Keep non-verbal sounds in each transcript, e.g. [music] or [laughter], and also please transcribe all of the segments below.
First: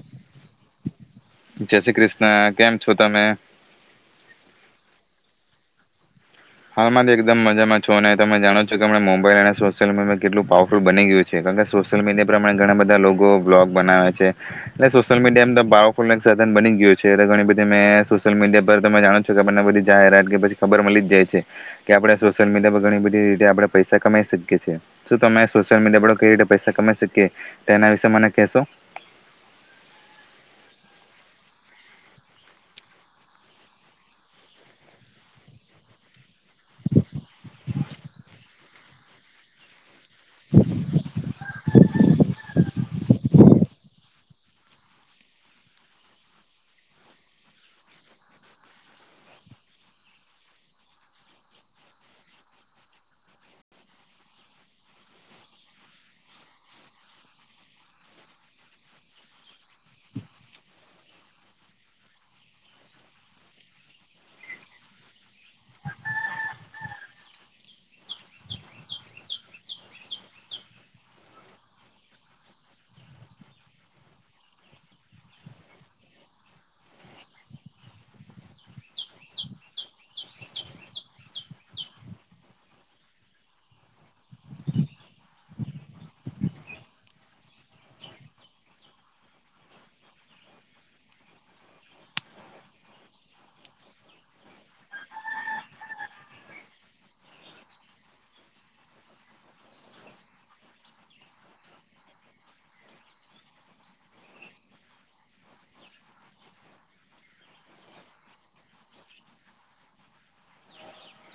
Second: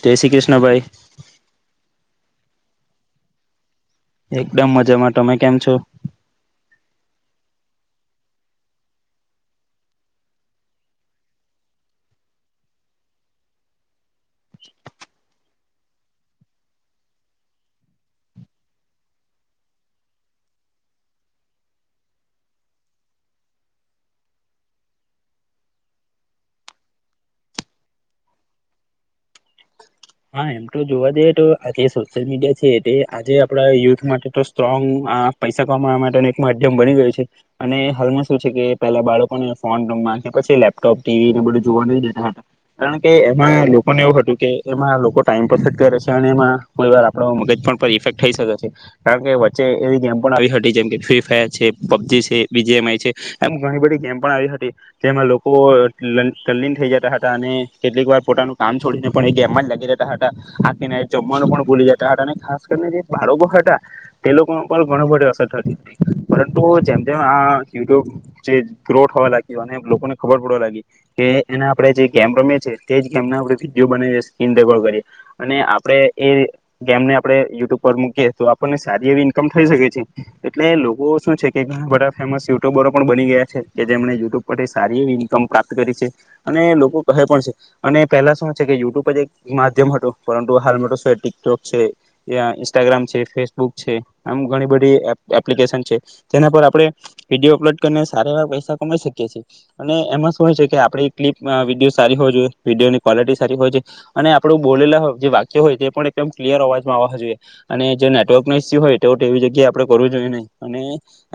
જય શ્રી કૃષ્ણભાઈ જય શ્રી કૃષ્ણ કેમ છો તમે એકદમ મજામાં તમે કેમ છો હા મારે એકદમ મજામાં છો ને તમે જાણો છો કે હમ મોબાઈલ અને સોશિયલ મીડિયા કેટલું પાવરફુલ બની ગયું છે કારણ કે સોશિયલ મીડિયા પર ઘણાધા લોકો બ્લોગ બનાવે છે એલે સોશિયલ મીડિયા એમ પાવરફુલ એક સાધન બની ગયું છે એ ઘણી બધી મેમે સોશિયલ મીડિયા પર તમે જાણો છો કે બને બધી જાહેરાત કે પછી ખબર મળી જાય છે. કે આપણે સોશિયલ મીડિયા પર ઘણી બધી રીતે આપણે પૈસા કમાઈ શકીએ છીએ શું તમે સોશિયલ મીડિયા પર કઈ રીતે પૈસા કમાઈ શકીએ તેના વિશે મને કહેશો હા એમ તો જોવા જઈએ તો આ જે સોશિયલ મીડિયા છે તે આજે આપડા યુથ માટે તો સ્ટ્રોંગ પૈસા કમાવા માટે એક માધ્યમ બની ગયું છે અને હાલમાં શું છે કે પેલા બાળકોને ફોન રમ પછી લેપટોપ ટીવી ને બધું જોવા ન જ કારણ કે એમાં લોકોને એવું હતું કે એમાં લોકો ટાઈમ કરે છે અને એમાં કો વાર આપણો મગજ પણ ઇફેક્ટ થઈ શકે છે કારણ કે વચ્ચે એવી ગેમ પણ આવી હતી જેમકે ફ્રી ફાયર છે પબજી છે બીજી એમ આઈ છે એમ ઘણી બધી ગેમ પણ આવી હતી જેમાં લોકોલીન થઈ જતા હતા અને કેટલીક વાર પોતાનું કામ છોડીને પણ એ ગ હતાને જમવાનું પણ ભૂલી જતા હતા અને ખાસ કરીને જે બાળકો હતા તે લોકો પર ઘણ બડ અસર થતી પરંતુ જેમ જેમ આ યુટ્યુબ જે ગ્રો હોવા લાગ્યો અને લોકોને ખબર પડવા લાગી કે એને આપડણે જે ગેમ રમીએીએ તે જ ગેમના આપણે વિડીયો બનીએ દગડ કરીએ અને આપણે એ ગેમને આપણે યુટ્યુબ પર મૂકીએ તો આપણને સારી એવી ઈન્કમ થઈ શકે છે એટલે લોકો શું છે કે ઘણા બધા ફેમસ યુટ્યુબરો પણ બની ગયા છે કે જેમણે યુટ્યુબ પરથી સારી એવી ઈન્કમ પ્રાપ્ત કરી છે અને લોકો કહે પણ છે અને પેલા શું છે કે યુટ્યુબ માધ્યમ હતું પરંતુ હાલમાં તો શું ટિકટોક છે ઇન્સ્ટાગ્રામ છે ફેસબુક છે આમ ઘણી બધી એપ્લિકેશન છે જેના પર આપણે વિડીયો અપલોડ કરીને સારા એ પૈસા કમાઈ શકીએ છી અને એમાં શું હોય છે કે આપડી ક્લિપ વિડીયો સારી હો જોઈએ વિડીયોની ક્વોલિટી સારી હોવી જોઈએ અને આપડું બોલેલા હોય જે વાક્ય હોય તે પણ એકદમ ક્લિયર અવાજમાં આવવા જોઈએ અને જે નેટવર્ક ઈુ હોય તો તે એવી જગ્યાએ આપડે કરવું જોઈએ નહીં અને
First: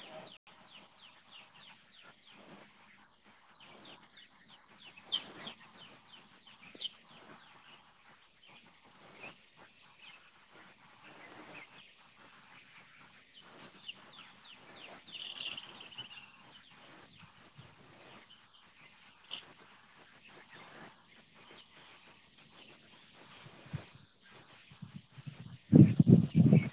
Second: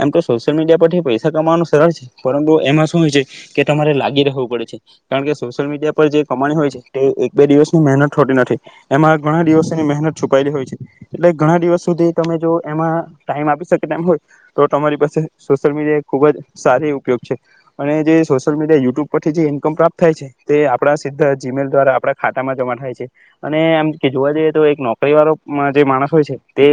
એમ તો સોશિયલ મીડિયા પરથી પૈસા કમાવાનું સરળ છે પરંતુ એમાં શું હોય છે કે તમારે લાગી રહેવું પડે છે કારણ કે સોશિયલ મીડિયા પર જે કમાણી હોય છે તે એક બે દિવસ ની મહેનત થોતી નથી એમાં ઘણા દિવસની મહેનત છુપાયેલી હોય છે એટલે ઘણા દિવસ સુધી તમે જો એમાં ટાઈમ આપી શકે એમ હોય તો તમારી પાસે સોશિયલ મીડિયા એ ખૂબ જ સારી ઉપયોગ છે અને જે સોશિયલ મીડિયા યુટ્યુબ પરથી જે ઇન્કમ પ્રાપ્ત થાય છે તે આપણા સીધા જીમેલ દ્વારા આપણા ખાતે આમ જોવા જઈએ તો એક નોકરી વાળો જે માણસ હોય છે તે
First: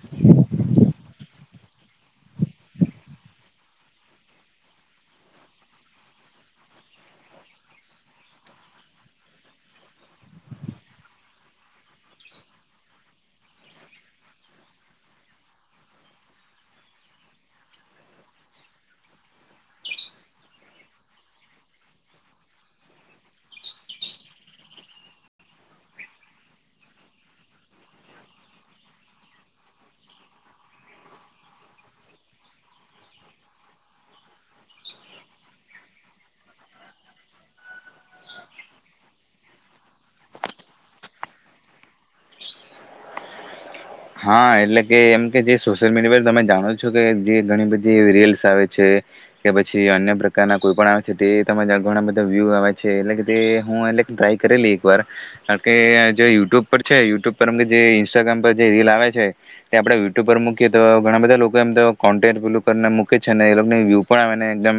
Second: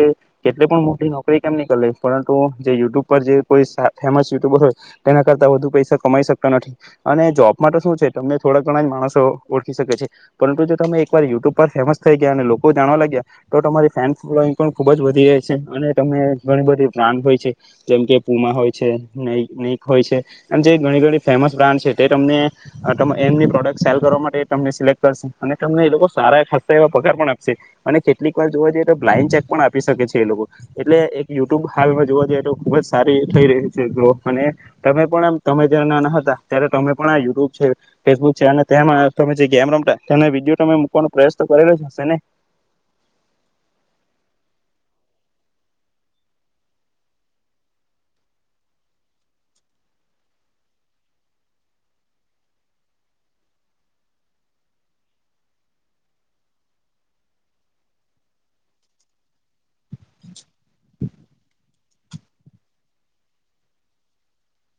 કેટલી પણ મોટી નોકરી કેમ નનીક લે પરંતુ જે યુટ્યુબ પર જે કોઈ ફેમસ યુટ્યુબર હોય તેના કરતા વધુ પૈસા કમાઈ શકતા નથી અને જોબ માટે શું છે તમને થોડાક ઘણા જ માણસો ઓળખી શકે છે. પરંતુ જો તમે એકવાર યુટ્યુબ પર ફેમસ થઈ ગયા અને લોકો જાણવા લાગ્યા તો તમારી ફેન ફોલોઈંગ પણ ખૂબ જ વધી રહે છે અને તમને ઘણી બધી બ્રાન્ડ હોય છે જેમ કે પૂમા હોય છે ન નાઈક હોય છે આમ જે ઘણી ઘણી ફેમસ બ્રાન્ડ છે તે તમને એમની પ્રોડક્ટ સેલ કરવા માટે તમને સિલેક્ટ અને તમને એ લોકો સારા ખસ્તા એવા પગાર પણ આપશે અને કેટલીક વાર જોવા જઈએ તો બ્લાઇન ચેક પણ આપી શકે છે એ લોકો એટલે એક યુટ્યુબ હમાં જોવા જઈએ તો ખુબ જ સારી થઈ રહી છે ગ્રો અને તમે પણમ તમે જયારે નાના હતા ત્યારે તમે પણ આ યુટ્યુબ છે ફેસબુક છે અને તેમાં તમે જે ગેમ રમતા તેને વિડીયો તમે મૂકવાનો પ્રયાસ તો કરેલો જ હશે ને હા, એટલે કે એમ કે જે સોશિયલ મીડિયા પર તમે જાણો છો કે જે ઘણી બધી રીલ્સ આવે છે કે પછી અન્ય પ્રકારના કોઈ પણ આવે છે, તે ઘણા બધા વ્યુ આવે છે એટલે કે તે હું એટલે ટ્રાય કરેલી એક વાર, કારણકે જે યુટ્યુબ પર છે યુટ્યુબ પરમ જે ઇન્સ્ટાગ્રામ પર રીલ આવે છે તે આપણે યુટ્યુબ પર મૂકીએ તો ઘણા બધા લોકો એમ તો કોન્ટેન્ટલને મૂકે છે ને એ વ્યુ પણ આવેને એકદમ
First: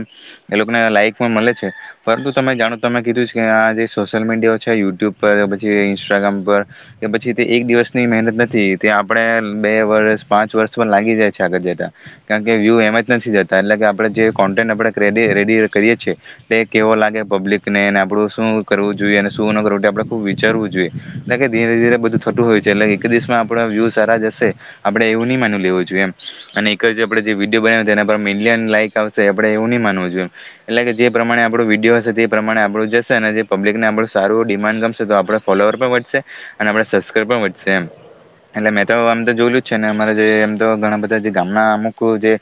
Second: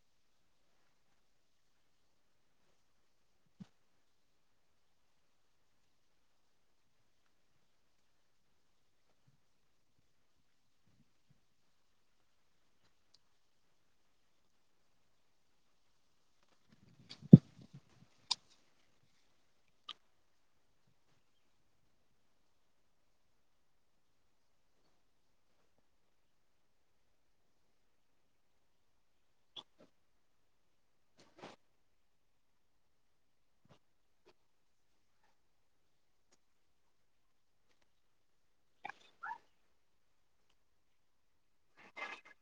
એ લોકોને લાઈક પણ મળે છે, પરંતુ તમે જાણો તમે કીધું છે કે આ જે સોશિયલ મીડિયાયો છે યુટ્યુબ પર પછી ઇન્સ્ટાગ્રામ પર કે પછી તે એક દિવસની મહેનત તે આપણે બે વર્ષ પાંચ વર્ષ પણ લાગી જાય છે આગળ જતા કારણકે વ્યૂ એમજ નથી જતા, એટલે કે આપણે જે કોન્ટેન્ટ આપડે રેડી કરીએ છીએ એ કેવો લાગે પબ્લિક ને અને આપણું શું કરવું જોઈએ અને શું ન કરવું આપડે ખૂબ વિચારવું જોઈએ, એટલે કે ધીરે ધીરે બધું થતું હોય છે, એટલે એક દિવસમાં આપડા વ્યુ સારા જશે, આપડે એવું ની માનું લેવું જોઈએ એમ અને એકજ આપડે જે વિડીયો બનાવ એના મ લાઈક આવશે આપણે એવું નહ માનવું જોઈએ એટલે કે જે પ્રમાણે આપણ વિડીયો હશે તે પ્રમાણે આપણ જશે અને જે પબ્લિકને આપણ સારું ડિમાન્ડ ગમશે તો આપ ફોલોઅર પણ વધશે અને આપ સબસ્ક્રાઈબ પણ વધશે એમ એટલે મેં તો આમ તો જોયલું જ છે, ને અમારે જે એમ તો ઘણા બધા જે ગામના અમુક જે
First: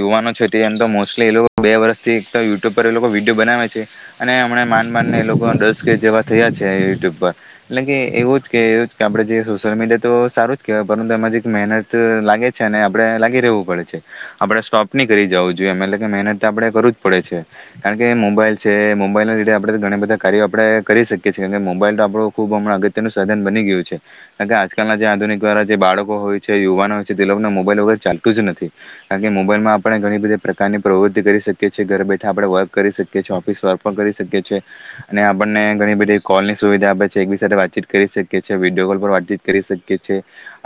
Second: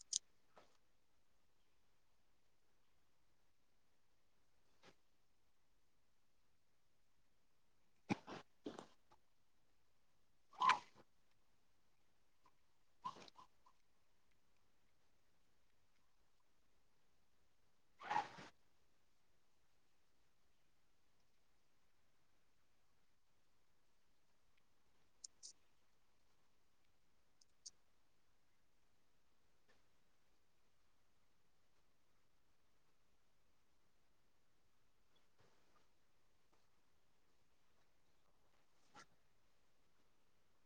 યુવાનો છે તે એમ તો મોસ્ટલી એ લોકો બે વર્ષથી, એકતો યુટ્યુબ પર એ લોકો વિડીયો બનાવે છે અને હમણા માન માનને એ લોકો દસ કે જેવા થયા છે યુટ્યુબ પર, એટલે કે એવું જ કે એવું કે આપણે જે સોશિયલ મીડિયા તો સારું જ કહેવાય પરંતુ એમાં જે એક મહેનત લાગે છે અને આપડે લાગી રહેવું પડે છે, આપડે સ્ટોપ ની કરી જવું જોઈએ એમ, એટલે કે મહેનત આપણે કરવીજ પડે છે, કારણકે મોબાઈલ છે મોબાઈલના લીધે આપણે ઘણા બધા કાર્યો આપણે કરી શકીએ છીએ કારણકે મોબાઈલ તો આપડો ખૂબ હમણાં અગત્યનું સાધન બની ગયું છે કારણકે આજકાલના જે આધુનિક દ્વારા જે બાળકો હોય છે યુવાનો હોય છે તે લોકોને મોબાઈલ વગર ચાલતું જ નથી, કારણકે મોબાઈલમાં આપણે ઘણી બધી પ્રકારની પ્રવૃત્તિ કરી શકીએ છીએ, ઘર બેઠા આપણે વર્ક કરી શકીએ છીએ, ઓફિસ વર્ક પણ કરી શકીએ છીએ અને આપણને ઘણી બધી કોલની સુવિધા આપે છે, એકબી સાથે વાતચીત કરી શકીએ છીએ, વિડીયો કોલ પર વાતચીત કરી શકીએ છે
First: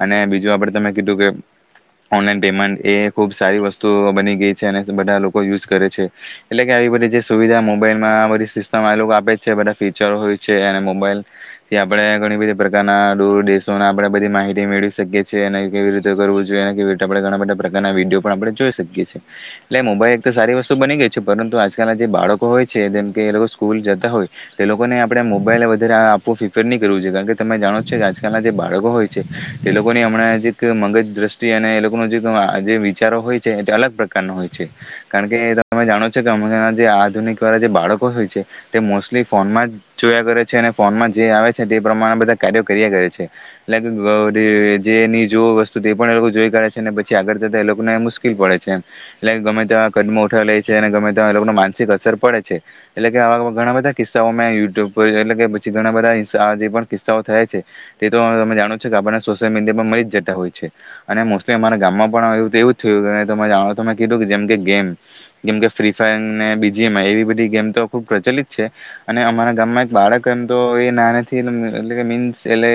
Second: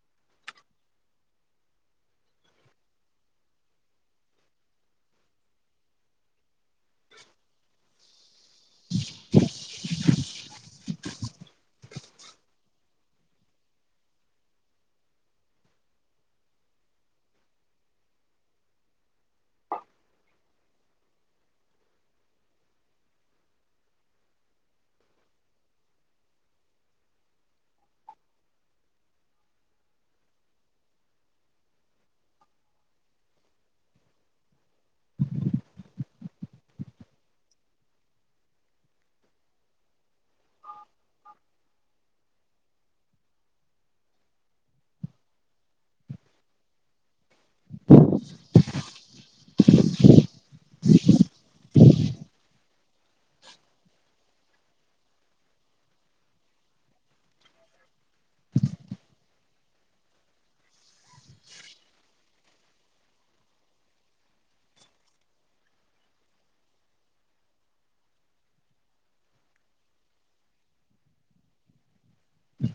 અને બીજું આપડે તમે કીધું કે ઓનલાઈન પેમેન્ટ એ ખુબ સારી વસ્તુ બની ગઈ છે અને બધા લોકો યુઝ કરે છે. એટલેકે આવી બધી જે સુવીધા મોબાઈલ માં [unintelligible] સિસ્ટમ એ લોકો આપેજ છે, બધા ફી ચર હોય છે અને મોબાઈલ થી આપડે ઘણી બધી પ્રકારના, દૂર દેશોના આપડે બધી માહિતી મેળવી શકીએ છે એને કેવી રીતે કરવું જોઈએ અને કેવી રીતે આપડે ઘણા બધા પ્રકારના વિડીયો પણ આપડે જોઈ શકીએ છીએ, એટલે મોબાઈલ એક તો સારી વસ્તુ બની ગઈ છે, પરંતુ આજકાલના જે બાળકો હોય છે જેમ કે એ લોકો સ્કૂલ જતા હોય તે લોકોને આપડે મોબાઈલ વધારે આપવું ફિફર નહી કરવુ જોઈએ કારણકે તમે જાણો કે આજકાલના જે બાળકો હોય છે. એ લોકોની હમણાં જે મગજ દ્રષ્ટિ અને એ લોકોનો જે જે વિચારો હોય છે એ અલગ પ્રકારનો હોય છે, કારણકે તમે જાણો છો કે હમણાં જે આધુનિક વાળા જે બાળકો હોય છે, તે મોસ્ટલી ફોનમાંજ જોયા કરે છે અને ફોનમાં જે આવે છે તે પ્રમાણે બધા કાર્યો કર્યા કરે છે. એટલે [unintelligible] જે ની જો વસ્તુ તે પણ એલોકો જોઈ કાઢે છે ને પછ છી આગળ જતા એલોકોને મુશ્કેલ પડે છે, એમ. એટલે ગમે ત્યાવાં કદમો ઉઠાવી લે છે અને ગમે ત્યાવા લોકો માનસિક અસર પડે છે, એટલેકે આવા ઘણા બધા કિસ્સાઓ મેં યુટ્યુબ પર એટલે કે પછી ઘણા બધા જે કિસ્સાઓ થયા છે તે તો જાણો છો કે આપણને સોશિયલ મીડિયા પર મળીજ જતા હોય છે અને મોસ્ટલી અમારા ગામમાં પણ એવું જ થયું ત જાણોમે કીધું કે જેમ કે ગેમ, જેમકે ફ્રી ફાયર ને બીજી એમ એવી બધી ગેમ તો ખુબ પ્રચલિત છે અને અમારા ગામમાં એક બાળક એમ તો, એ નાનાથી એટ મીન્સ જેલે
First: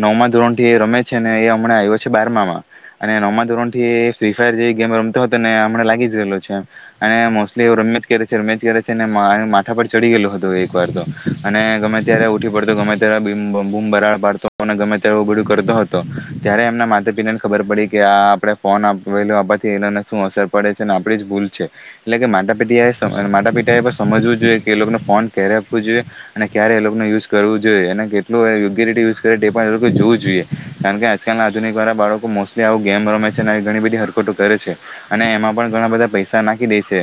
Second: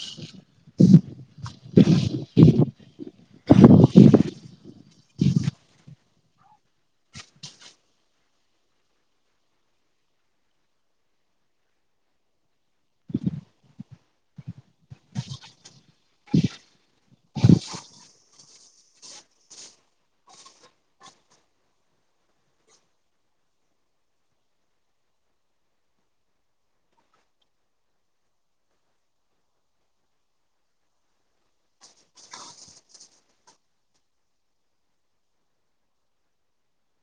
નવમાં ધોરણથી એ રમે છે ને એ હમણા આવ્યો છે બારમામાં અને નવમા ધોરણ થી ફ્રી ફાયર જેવી ગેમ રમતો હતો ને એમને લાગી જ ગલો છે અને મોસ્ટલી એ રમૈયાજ કરે છે, રમૈયાજ કરે છે માથા પર ચડી ગયેું હતું એક વાર તો અને ગમે ત્યારે ઉઠી પડતો, ગમે ત્યારે બૂમ બરાડ પાડતો ગમે ત્યારે એ બડું કરતો હતો, ત્યારે એમના માતા પિતાને ખબર પડી કે આ આપડે ફોન આપેલો આપવાથી એ લોકોને શું અસર પડે છે અને આપડીજ ભૂલ છે, એટલે કે માતા પિટી માતા પિતાએ એ પણ સમજવું જોઈએ કે એ લોકોને ફોન ક્યારે આપવું જોઈએ અને ક્યારે એ લોકોને યુઝ કરવું જોઈએ એને કેટલું યોગ્ય રીતે યુઝ કરે તે પણ જોવું જોઈએ, કારણકે આજકાલ આધુનિક વા્વારા બાળકો મોસ્ટલી ગેમ રમે છે અને ઘણી બધી હરકટ કરે છે અને એમાં પણ ઘણા બધા પૈસા નાખી દે છે,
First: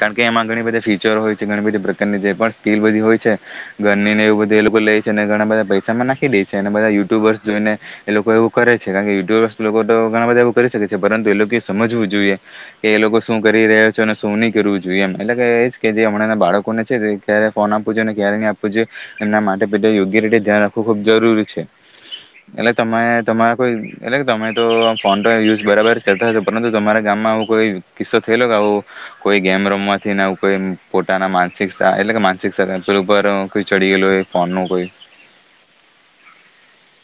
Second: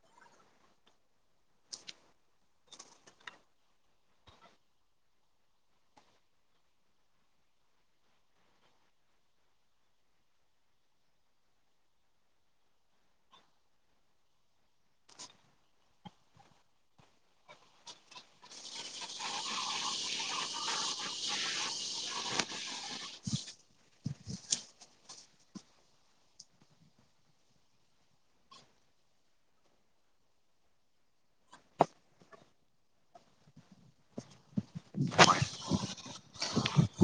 કારણકે એમાં ઘણી બધા ફીચર હોય છે, ઘણી બધી પ્રકારની જે પણ સ્કીલ બધી હોય છે, ગન્ ની ને આવી બધી એ લોકો લે છે, ઘણા બધા પૈસામાં નાખ દે છે અને ઘણા બધા યુટ્યુબર્સ જોઈને એ લોકો એવું કરે છે, કારણકે યુટ્યુબર્સ લોકો તો ઘણા બધા એવું કરી શકે છે, પરંતુ એ લોકો સમજવું જોઈએ કે એ લોકો શું કરી રહ્યા છે અને શું નહી કરવું જોઈએ, એટલે એજ કે જે હમણાં બાળકોને છે ક્યારે ફોન આપવું જોઈએ અને ક્યારે નહી આપવું જોઈએ, એમના માટે યોગ્ય રીતે ધ્યાન રાખવું ખબ જરૂરી છે, એટલે તમે તમારા કોઈ એટલે કે તમે તો ફોન તો યુઝ બરાબર કરતા હો, પરંતુ તમારા ગામમાં કોઈ કિસ્સો થયેલો કે આવું કોઈ ગેમ રમવાથી કોઈ પોતાના માનસિક એટલે કે માનસિક ઉપર કોઈ ચડી ગયેલો ફોન ન કોઈ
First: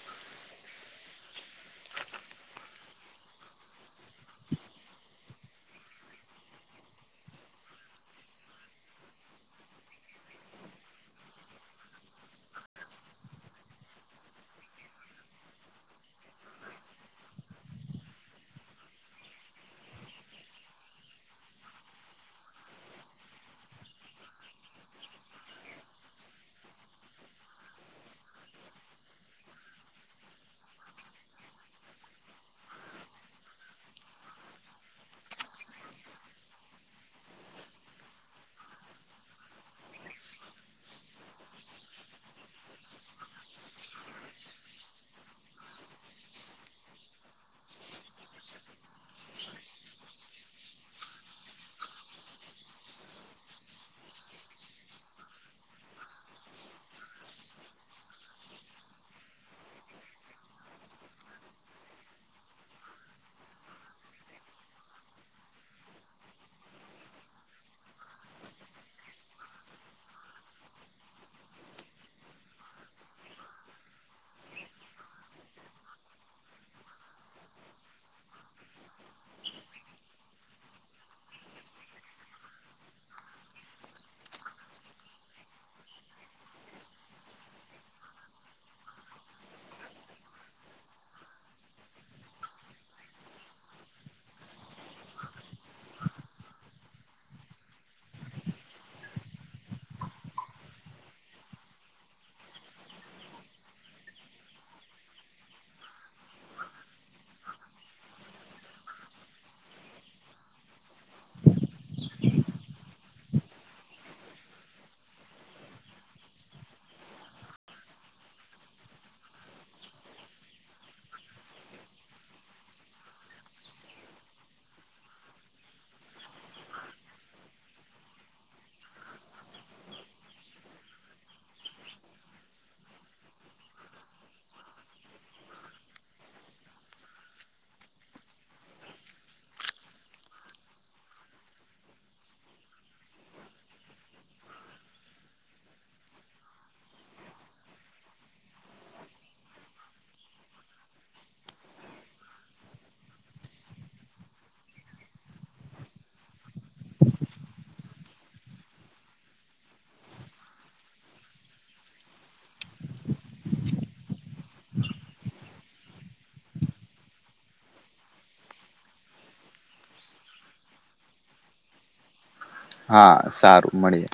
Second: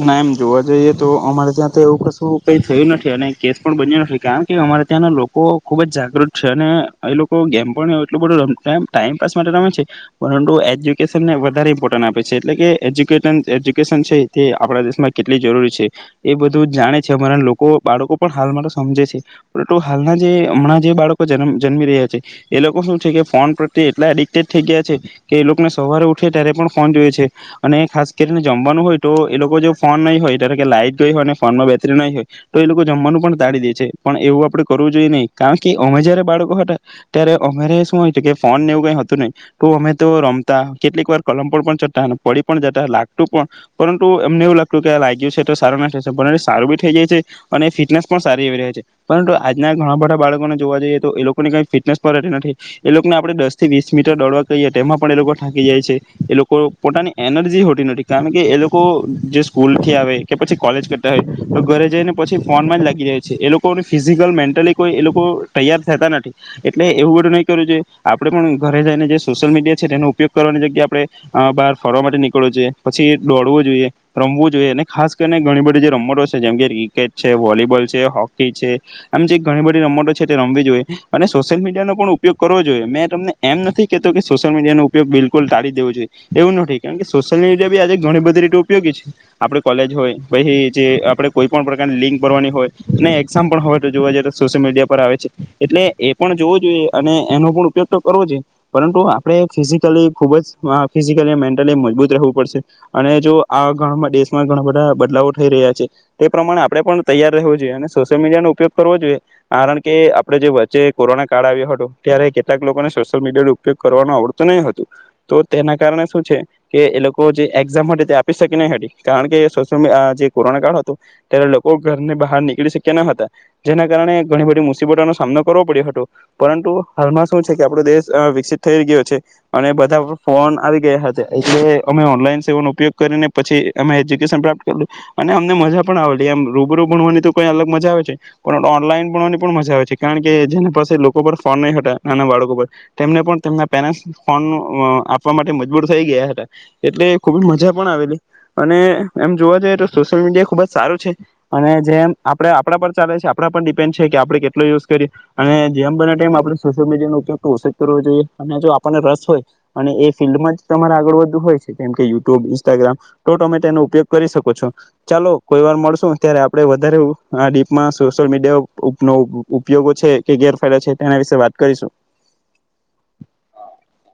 ના એમ જોવા જઈએ તો અમારે ત્યાં તો એવું કશું કંઈ થયું નથી અને કેસ પણ બન્યું નથી, કારણ કે અમારે ત્યાંના લોકો ખૂબ જ જાગૃત છે અને એ લોકો ગેમ પણ એટલું બધું ટાઈઇમપાસ માટે રમે છે, પરંતુ એજ્યુકેશનને વધારે ઇમ્પોર્ટન્ટ આપે છે, એટલેકે એજ્યુકેટન એજ્યુકેશન છે તે આપણા દેશમાં કેટલી જરૂરી છે એ બધું જાણે છે અમારા લોકો બાળકો પણ હાલમાં તો સમજે છે, પરંતુ હાલના જે હમણાં જે બાળકો જમ જન્મી રહ્યા છે એ લોકો શું છે કે ફોન પ્રત્યે એટલા એડિક્ટેડ થઈ ગયા છે, કે એ લોકોને સવારે ઉઠે ત્યારે પણ ફોન જોયએ છે અને ખાસ કરીને જમવાનું હોય તો એ લોકો જો ફોન નહીં હોય, ત્યારે કે લાઈટ ગઈ હોય ને ફોન ન બેટરી નહી હોય, તો એ લોકો જમવાનું પણ તાડીદે છે, પણ એવું આપડે કરવું જોઈએ નહી, કારણકે અમે જયારે બાળકો હતા ત્યારે અમારે શું હોય કે ફોન ને એવું કઈ હતું નહી તો અમે તો રમતા કેટલીક વાર કલમ પર પણ ચડતા, પડી પણ જતા, લાગતું પણ પરંતુ એમને એવું લાગતું આ લાગ્યું છે તો સારું નથી પરંતુ સારું બી થઈ જાય છે અને ફિટનેસ પણ સારી એવી રહે છે, પરંતુ આજના ઘણા બધા બાળકોને જોવા જઈએ તો એ લોકોની કઈ ફિટનેસ પણ રહેતી નથી, એ લોકોને આપડે દસ થી વીસ મીટર દોડવા કહીએ, તેમાં પણ એ લોકો થાકી જાય છે. એ લોકો પોતાની એનર્જી હોતી નથી કારણકે એ લોકો લોકો જે સ્કૂલ થી આવે કે પછી કોલેજ કરતા હોય, તો ઘરે જઈને પછી ફોનમાંજ લાગી જાય છે. એ લોકો ફિઝિકલ મેન્ટલી કોઈ એ લોકો તૈયાર થતા નથી એટલે એવું બધું નહીં કર્યું છે. આપડે પણ ઘરે જઈને જે સોશિયલ મીડિયા છે તેનો ઉપયોગ કરવાની જગ્યાએ આપડે બહાર ફરવા માટે નીળું જોઈએ પછી દોડવું જોઈએ, રમવું જોઈએ અને ખાસ કરીને ઘણી બધી જે રમતો છે, જેમ કે ક્રિકેટ છે, વોલીબોલ છે, હોકી છે, આમ જે ઘણી બધી રમતો છે તે રમવી જોઈએ અને સોશિયલ મીડિયાનો પણ ઉપયોગ કરવો જોઈએ. મેં તમને એમ નથી કેતો કે સોશિયલ મીડિયા નો ઉપયોગ બિલુલ ટાળી દેવો જોઈ, એવું નથી કેમ કે સોશિયલ મીડિયા બીજે ઘણી બધી ઉપયોગી છે. આપડી કોલેજ હોય પછી જે આપડે કોઈ પણ પ્રકારની લિંક ભરવાની હોય અને એક્ઝામ પણ હોય તો જોવા જઈએ તો સોશિયલ મીડિયા પર આવે છે, એટલે એ પણ જોવું જોઈએ અને એનો પણ ઉપયોગ તો કરવો જોઈએ, પરંતુ આપણે ફિઝિકલી ખૂબજ ફિઝિકલી, મેન્ટલી, ખુબજ મજબૂત રહેવું પડશે અને જો આ ઘણા દેશમાં ઘણા બધા બદલાવો થઈ રહ્યા છે, તે પ્રમાણે આપણે પણ તૈયાર રહેવું જોઈએ અને સોશિયલ મીડિયાનો ઉપયોગ કરવો જોઈએ કારણ કે આપણે જે વચ્ચે કોરોના કાળ આવ્યો હતો ત્યારે કેટલાક લોકોને સોશિયલ મીડિયા ન ઉપયોગ કરવાનો આવડતું નહી હતું તો તેના કારણે શું છે કે એ લોકો જે એક્ઝામ માટે કી નહી હતી કારણકે સોલ જે કોરોના કાળ હતો ત્યારે લોકો ઘરને બહાર નીકળી શક્યા ન હતા, જેના કારણે ઘણી બધી મુસીબતોનો સામનો કરવો પડ્યો હતો, પરંતુ હાલમાં શું છે કે આપડો દેશ વિકસિત થઈ ગયો છે અને બધા ફોન આવી ગયા હતા, એટલે અમે ઓનલાઈન સેવાનો ઉપયોગ કરીને પછી એમાં એજ્યુકેશન પ્રાપ્ત કરું અને અમને મજા આવેલી એમ રૂબરૂ ભણવાની તોઈ અલગ મજા આવે છે, પણ ઓનલાઈન ભણવાની પણ મજા આવે છે, કારણકે જેના પાસે લોકો પર ફોન નહી હતા નાના બાળકો પર તેમને પણ તેમના પેરે ફોન આપવા માટે મજબૂર થઈ ગયા હતા, એટલે ખુબ મજા પણ આવેલી અને એમ જોવા જઈએ તો સોશિયલ મીડિયા ખુબજ સારું છે અને જેમ આપડે આપડા પર ચાલે છે, આપડા પર ડિપેન્ડ છે કે આપડે કેટલો યુઝ કરીએ અને જેમ બને તેમ આપડે સોશિયલ મીડિયાનો ઉપયોગ તો ઓછજ કરવો જોઈએ અને જો આપણને રસ હોય અને એ ફિલ્ડમાંજ તમારે આગળ વધું હોય છે, જેમ કે યુટ્યુબ ઇન્સ્ટાગ્રામ તો તમે એનો ઉપયોગ કરી શકો છો. ચાલો કોઈ વાર મળશો ત્યારે આપડે વધારે આ ડીપમાં સોશિયલ મીડિયાનો ઉપયોગો છે કે ગેરફાયદા છે તેના વિશે વાત કરીશું. હા, સારું મળીએ.